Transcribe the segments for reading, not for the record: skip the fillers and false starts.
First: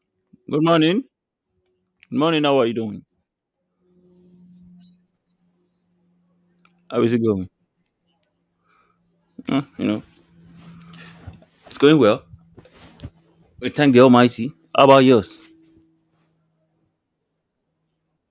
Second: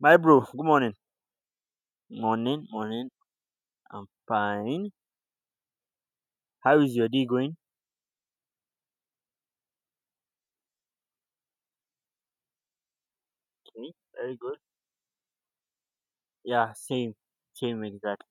My bro, Good good morning. morning. Good morning. How are Morning, you doing? morning. I'm fine. How is How your is it day going? going? "Mm, you know, it's going well. We Okay, thank the very Almighty. good. How about yours? Yeah, same, same exactly.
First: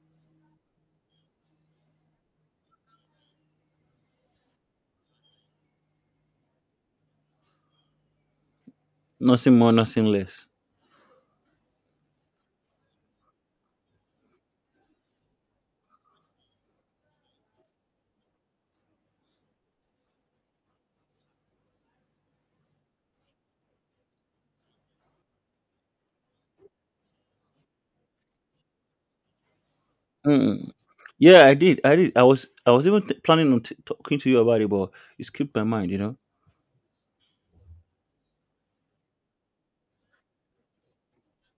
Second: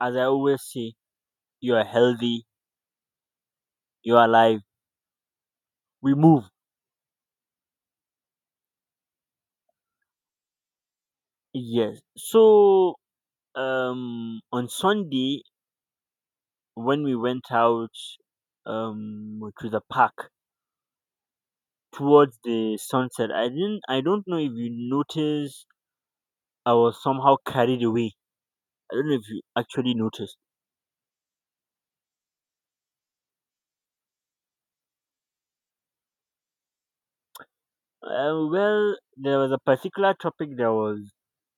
As I always say, you are healthy, you are alive. We move. Nothing more, nothing less. Yes. So, on Sunday when we went out, to the park towards the sunset, I didn't. I don't know if you noticed. I was somehow carried away. I don't know if you actually noticed. Mm. Yeah, I did. I did. I was even planning on talking to you about it, but it skipped my mind. Well, there was a particular topic that was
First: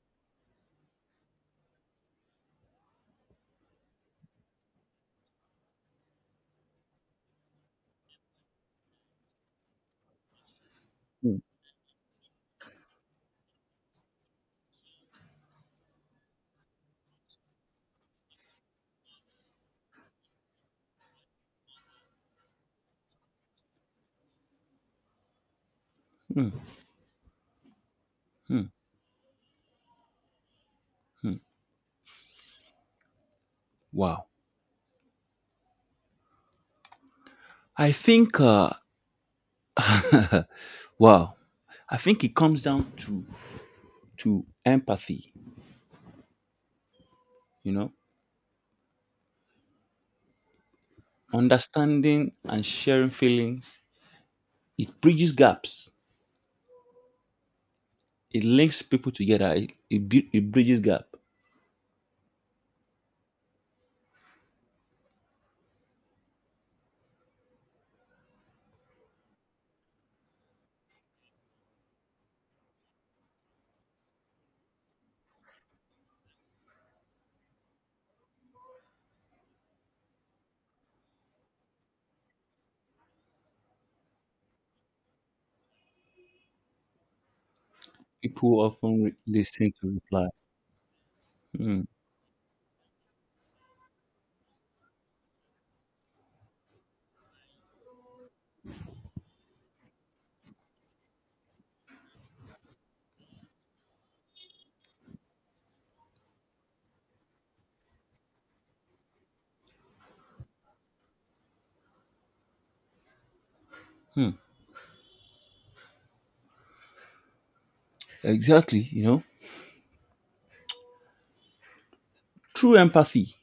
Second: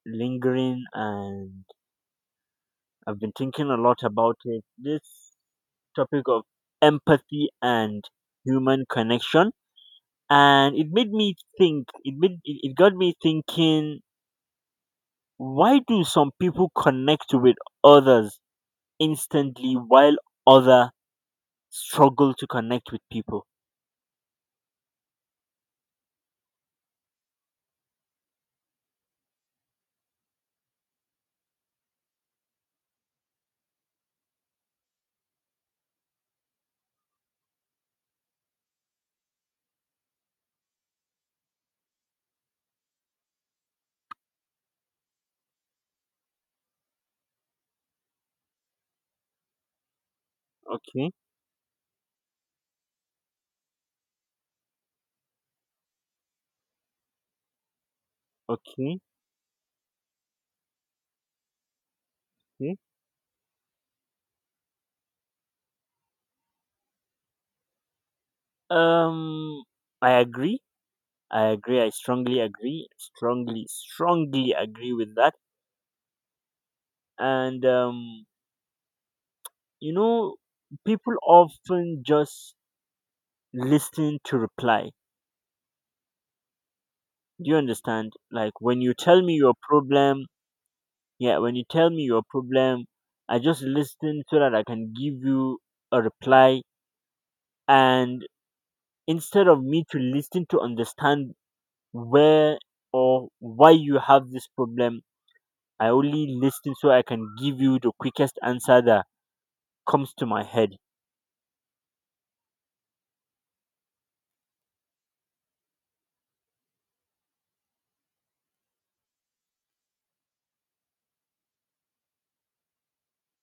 lingering, and I've been thinking a lot about it. This topic of empathy and human connection, and it made me Mm, think. It made it got me thinking. Why do some people connect with others instantly while other struggle to connect with people? mm, mm, mm. Wow. I think. Wow. I think it comes down to empathy. You know, Okay, understanding and sharing feelings. It bridges gaps. It links okay, people together. It bridges gap. okay. Um, I agree. I agree. I strongly agree. Strongly, strongly agree with that. And you know, people often just listen to reply. Do you understand? People Like when you often tell me your listen to reply. problem, yeah, when you Hmm, tell me your problem, I just listen so that I can give you a reply. And instead of me to listen to understand where or why you have this problem, I only listen so I can give you the quickest answer that comes to my head. hmm. Exactly. True empathy.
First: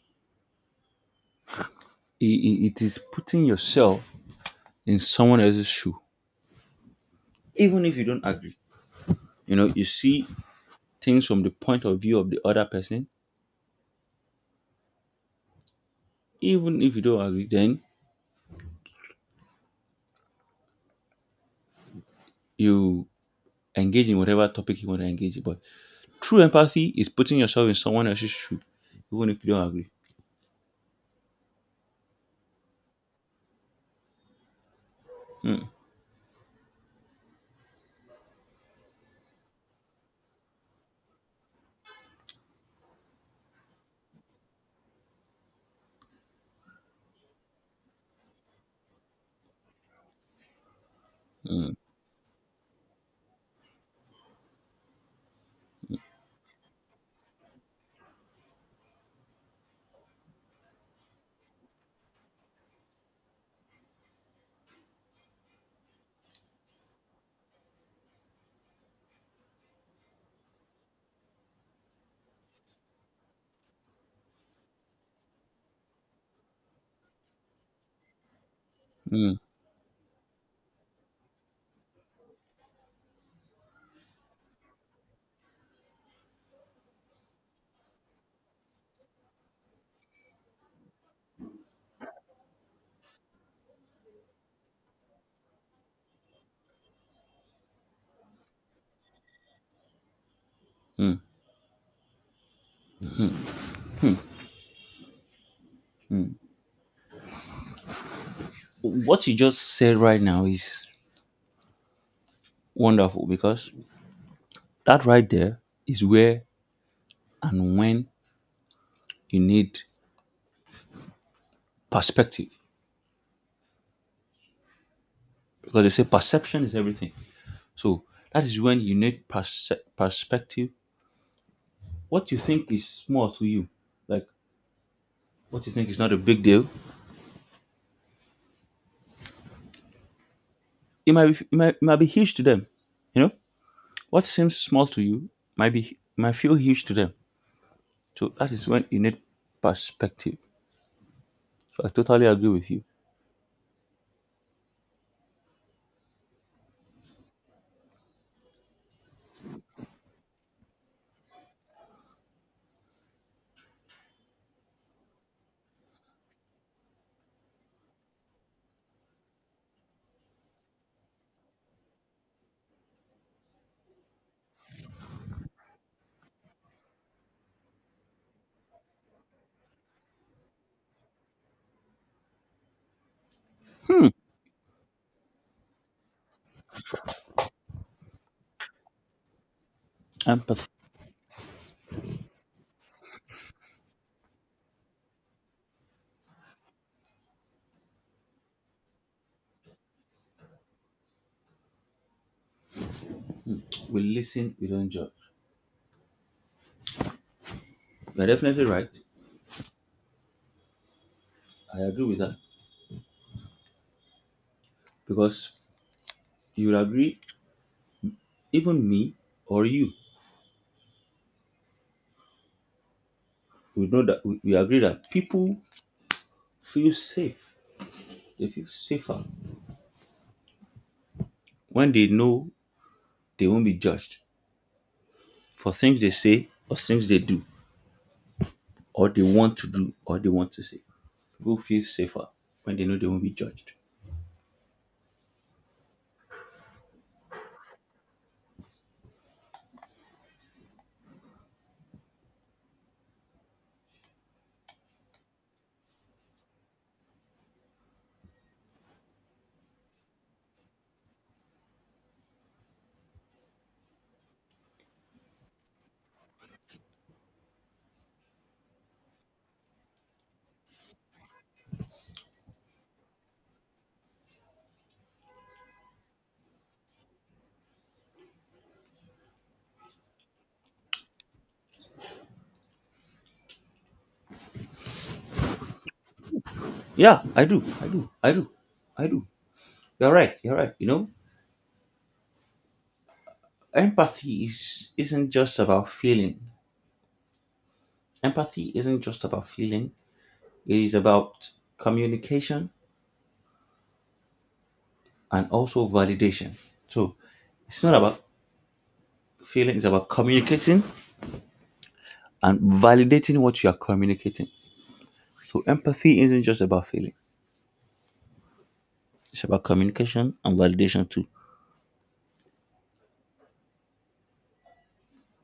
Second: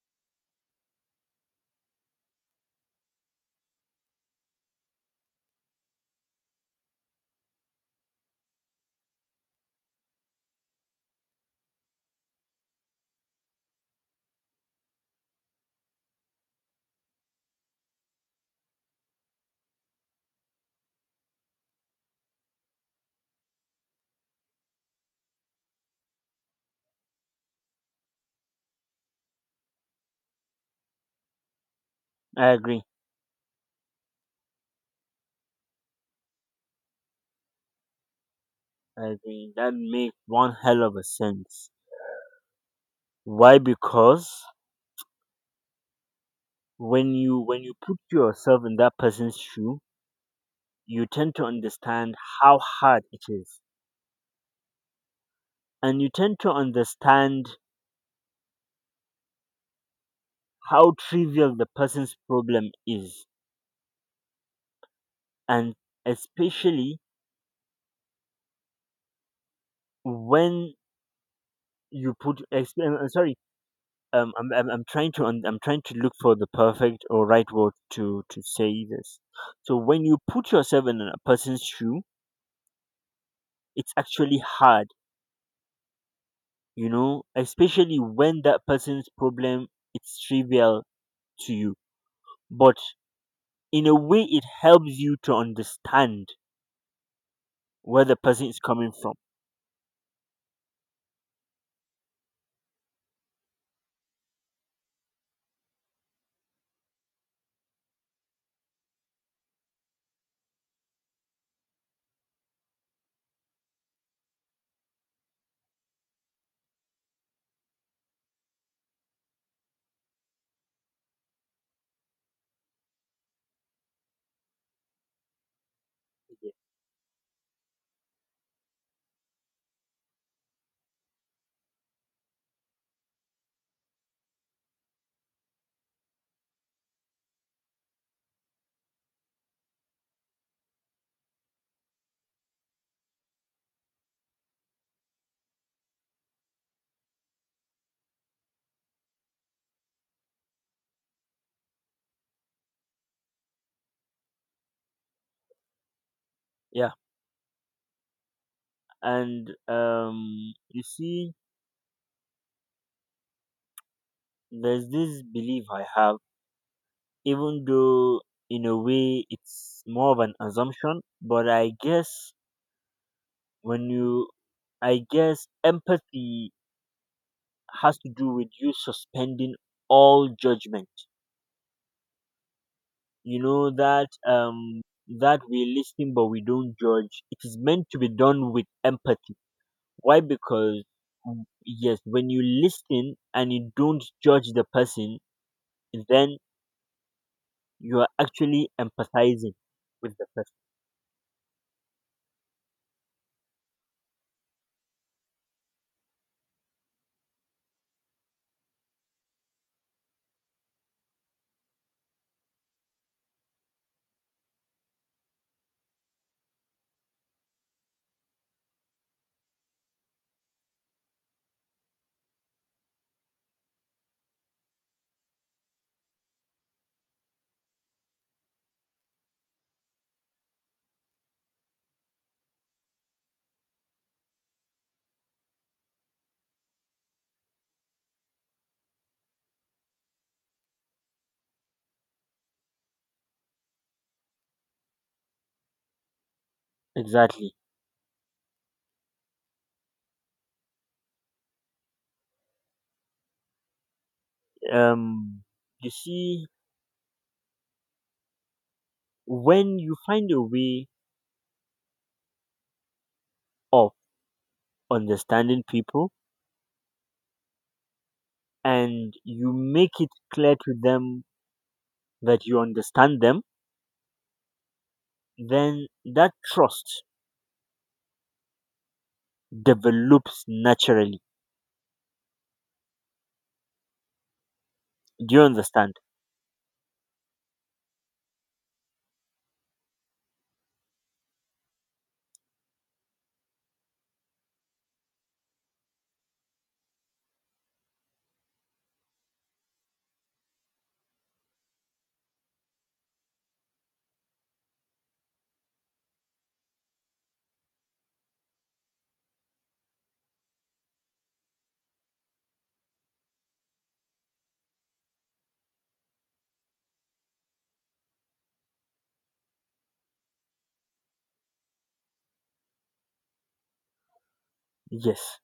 It is putting yourself in someone else's shoe, even if you don't agree. You see things from the point of view of the other person. Even if you don't agree, then you engage in whatever topic you want to engage in. But true empathy is putting yourself in someone else's shoe, even if you don't agree. I agree. Hmm, I agree. That makes one hell of a sense. Why? Because when you put yourself in that person's shoe, you tend to hmm, understand how hard it is, and you tend to understand how trivial the person's problem is, and especially when you I'm trying to I'm trying to look for the perfect or right word to say this. hmm, So when you put yourself in a person's shoe, it's actually hard, you know, especially when that person's problem it's trivial to you. But in a way, it helps you to understand where the person is coming from. hmm, hmm. What you just said right now is wonderful because that right there is where and when you need perspective. Because they say perception is everything. So that is when you need perspective. What you think is small to you, like what you think is not a big deal, it might be huge to them. You know, what seems small to you might feel huge to them. So that is when you need perspective. So I totally agree with you. Yeah, and you see, there's this belief I have, even though in a way it's more of an assumption, but when you I guess empathy has to do with you suspending all judgment. You know Hmm. that that we're listening but we don't judge. It is meant to be done with empathy. Why? Empathy. Because yes, when you listen and you don't judge the person, then you are actually empathizing with the person. We listen, we don't judge. You're definitely right. I agree with that because you will agree, even me or you, we know that we agree that people feel safe. They feel safer when they know they won't be judged for things they say or things they do or they want to do or they want to say. People feel safer when they know they won't be judged. Exactly. um you see, when you find a way of understanding people and you make it clear to them that you understand them, then that trust develops naturally. Do you understand? Yeah, I do. I do. I do. I do. You're right. You're right. You know, empathy is isn't just about feeling. Empathy isn't just about feeling. It is about communication and also validation. So it's not about feeling, it's about communicating and validating what you are communicating. So empathy isn't just about feeling, it's about communication and validation too. Yes.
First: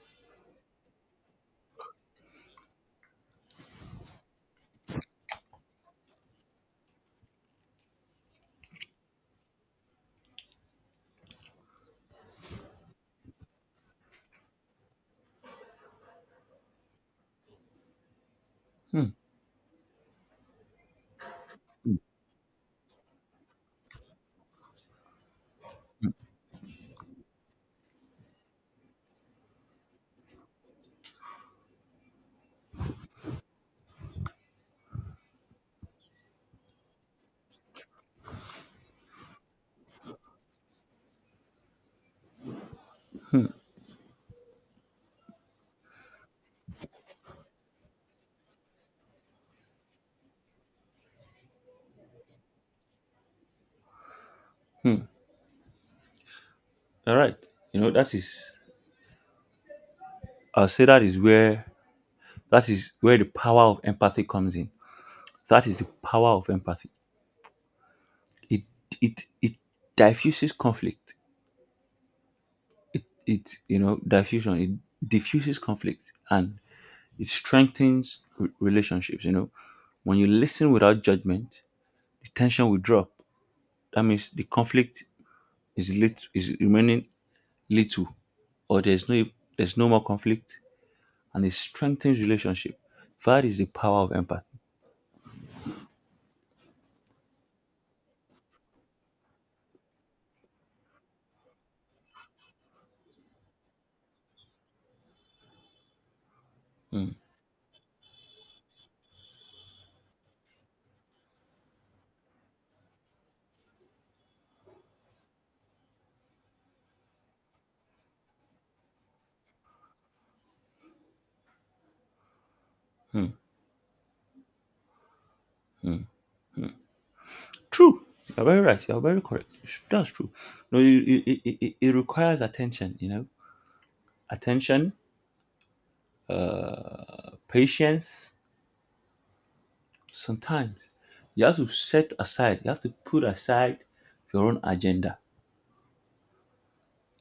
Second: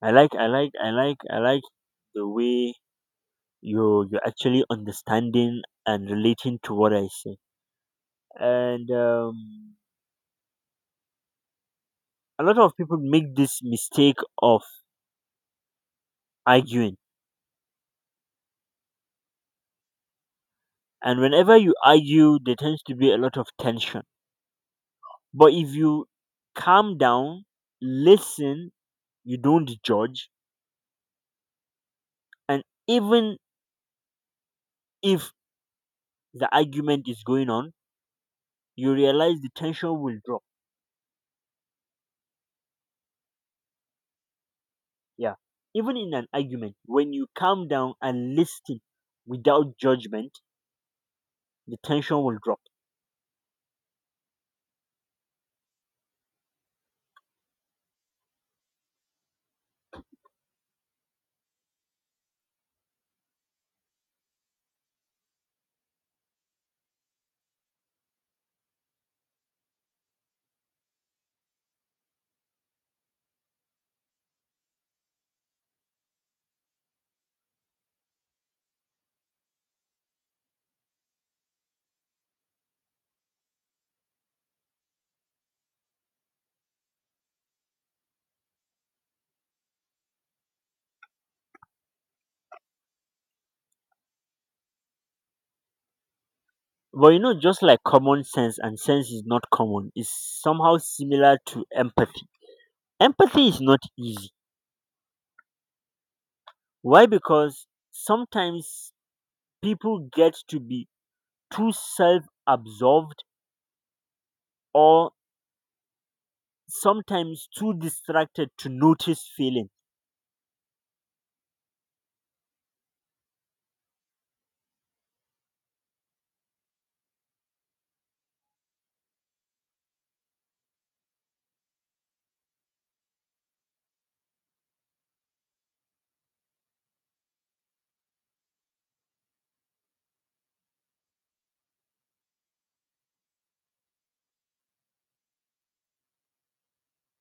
I like the way you're actually understanding and relating to what I say. And a lot of people make this mistake of arguing. Hmm, And whenever you argue, there tends to be a lot of tension. But if you calm down, listen, you don't judge, and even if the argument is going on, you realize the tension will drop. Yeah, even in an argument, when you calm down and listen without judgment, the tension will drop. hmm. All right. You know, that is I'll say that is where the power of empathy comes in. That is the power of empathy. It it diffuses conflict. It, you know, diffusion. It diffuses conflict, and it strengthens relationships. When you listen without judgment, the tension will drop. That means the conflict is remaining little, or there's no more conflict, and it strengthens relationship. That is the power of empathy. But you know, just like common sense and sense is not common, is somehow similar to empathy. Empathy is not easy. Why? Mm, Because sometimes people get to be too self-absorbed, or sometimes too distracted to notice feeling. mm, mm. True. You're very right. You're very correct. That's true. No, you, it requires attention. Attention, patience, sometimes you have to put aside your own agenda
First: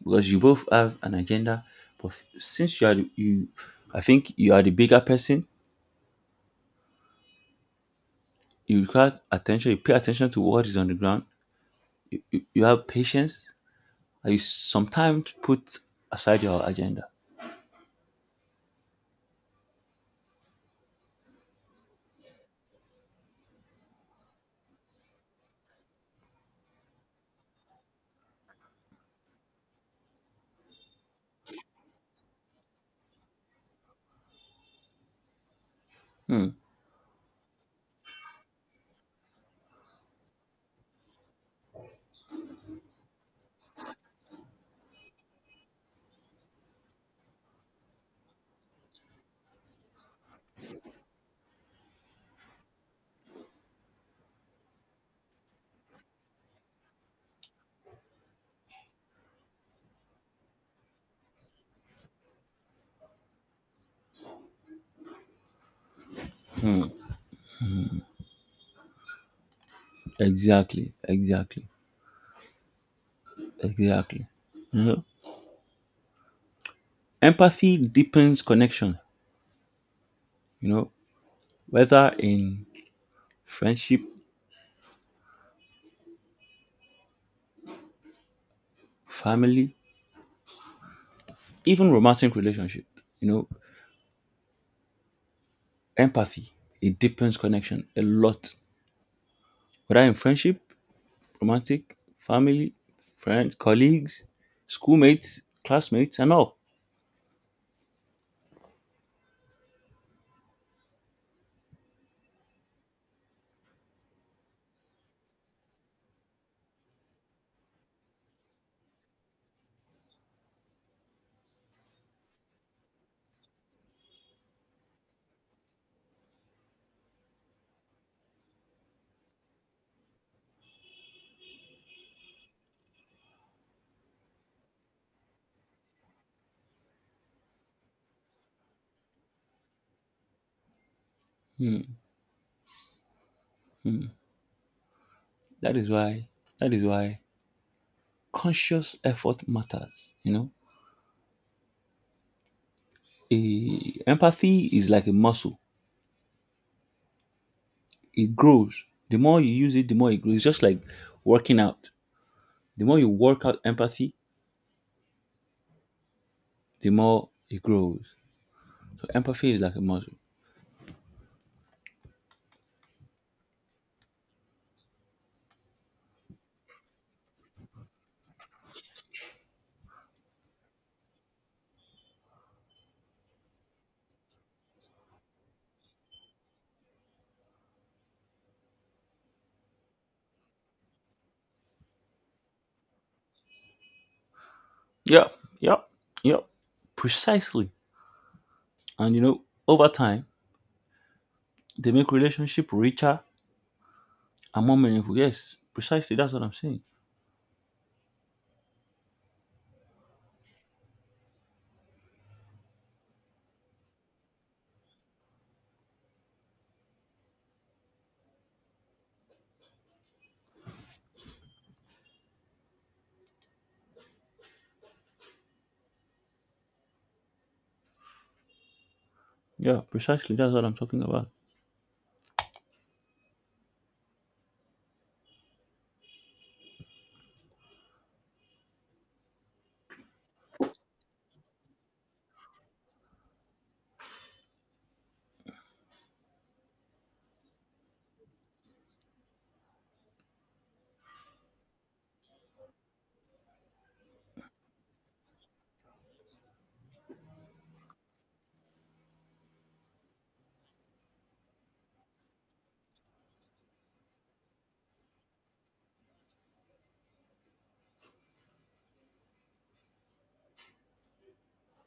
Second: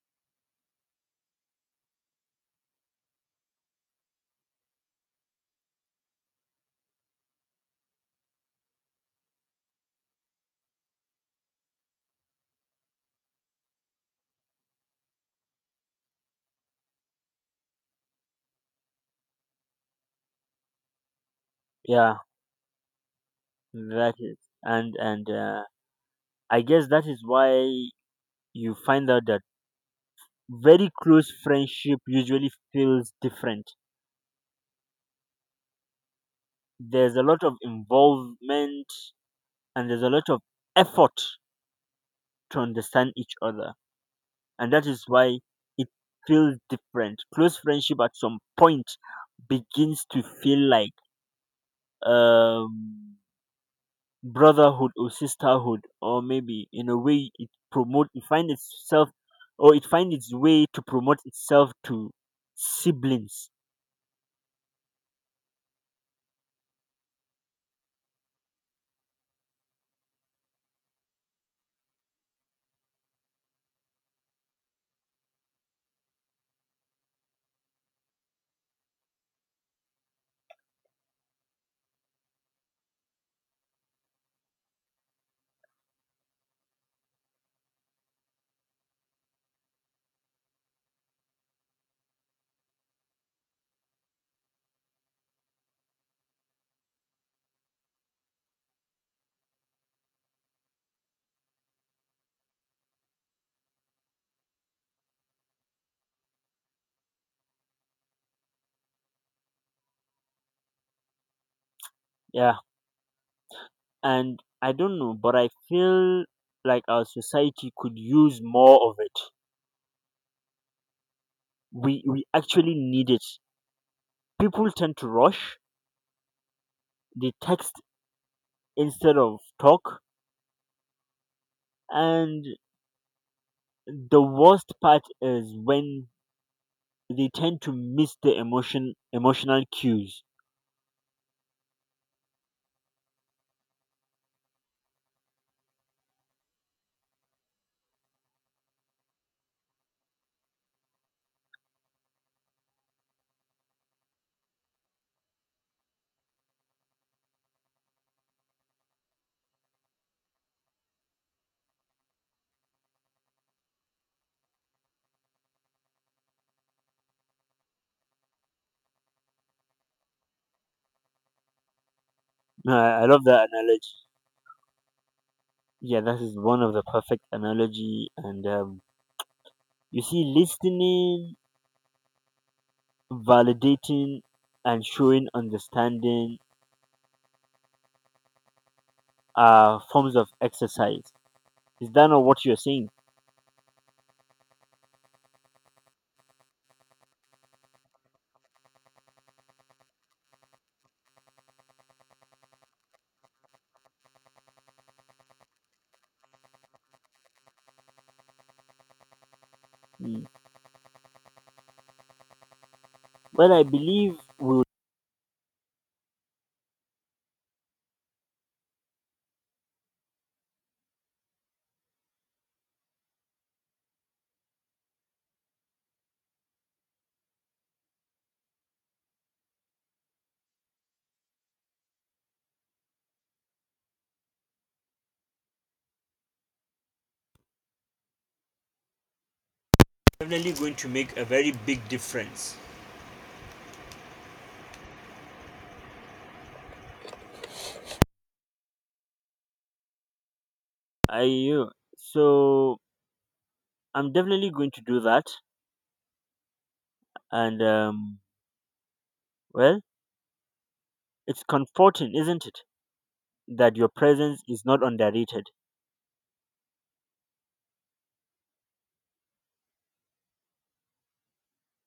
because you both have an agenda. But since you are, the- you, I think you are the bigger person. You require attention. You pay attention to what is on the ground. You have patience. And you sometimes put aside your agenda. Yeah, that is, and I guess that is why you find out that very close friendship usually feels different. Hmm. There's a lot of involvement and there's a lot of effort to understand each other, and that is why it feels different. Close friendship at some point begins to feel like um brotherhood or sisterhood, or maybe in a way it find itself, or it find its way to promote itself to siblings. Exactly. Exactly. Exactly. You know, empathy deepens connection. You know, whether in friendship, family, even romantic relationship, you know, empathy, it deepens connection a lot. Whether in friendship, romantic, family, friends, colleagues, schoolmates, classmates, and all. Yeah, and I don't know, but I feel like our society could use more of it. We actually need it. People tend to rush, they text instead of talk, and the worst part is when they tend to miss the emotional cues. Hmm, hmm. That is why. That is why conscious effort matters. You know, empathy is like a muscle. It grows. The more you use it, the more it grows. It's just like working out. The more you work out empathy, the more it grows. So empathy is like a muscle. I love that analogy. Yeah, that is one of the perfect analogy. And you see, listening, validating, and showing understanding are forms of exercise. Is that not what you're saying? Yeah, yeah, yeah, precisely. And over time, they make relationship richer and more meaningful. Yes, precisely. That's what I'm saying. Mm. Well, I believe we'll. Yeah, precisely. That's what I'm talking about. Definitely going to make a very big difference. I you. So I'm definitely going to do that. And well, it's comforting, isn't it, that your presence is not underrated.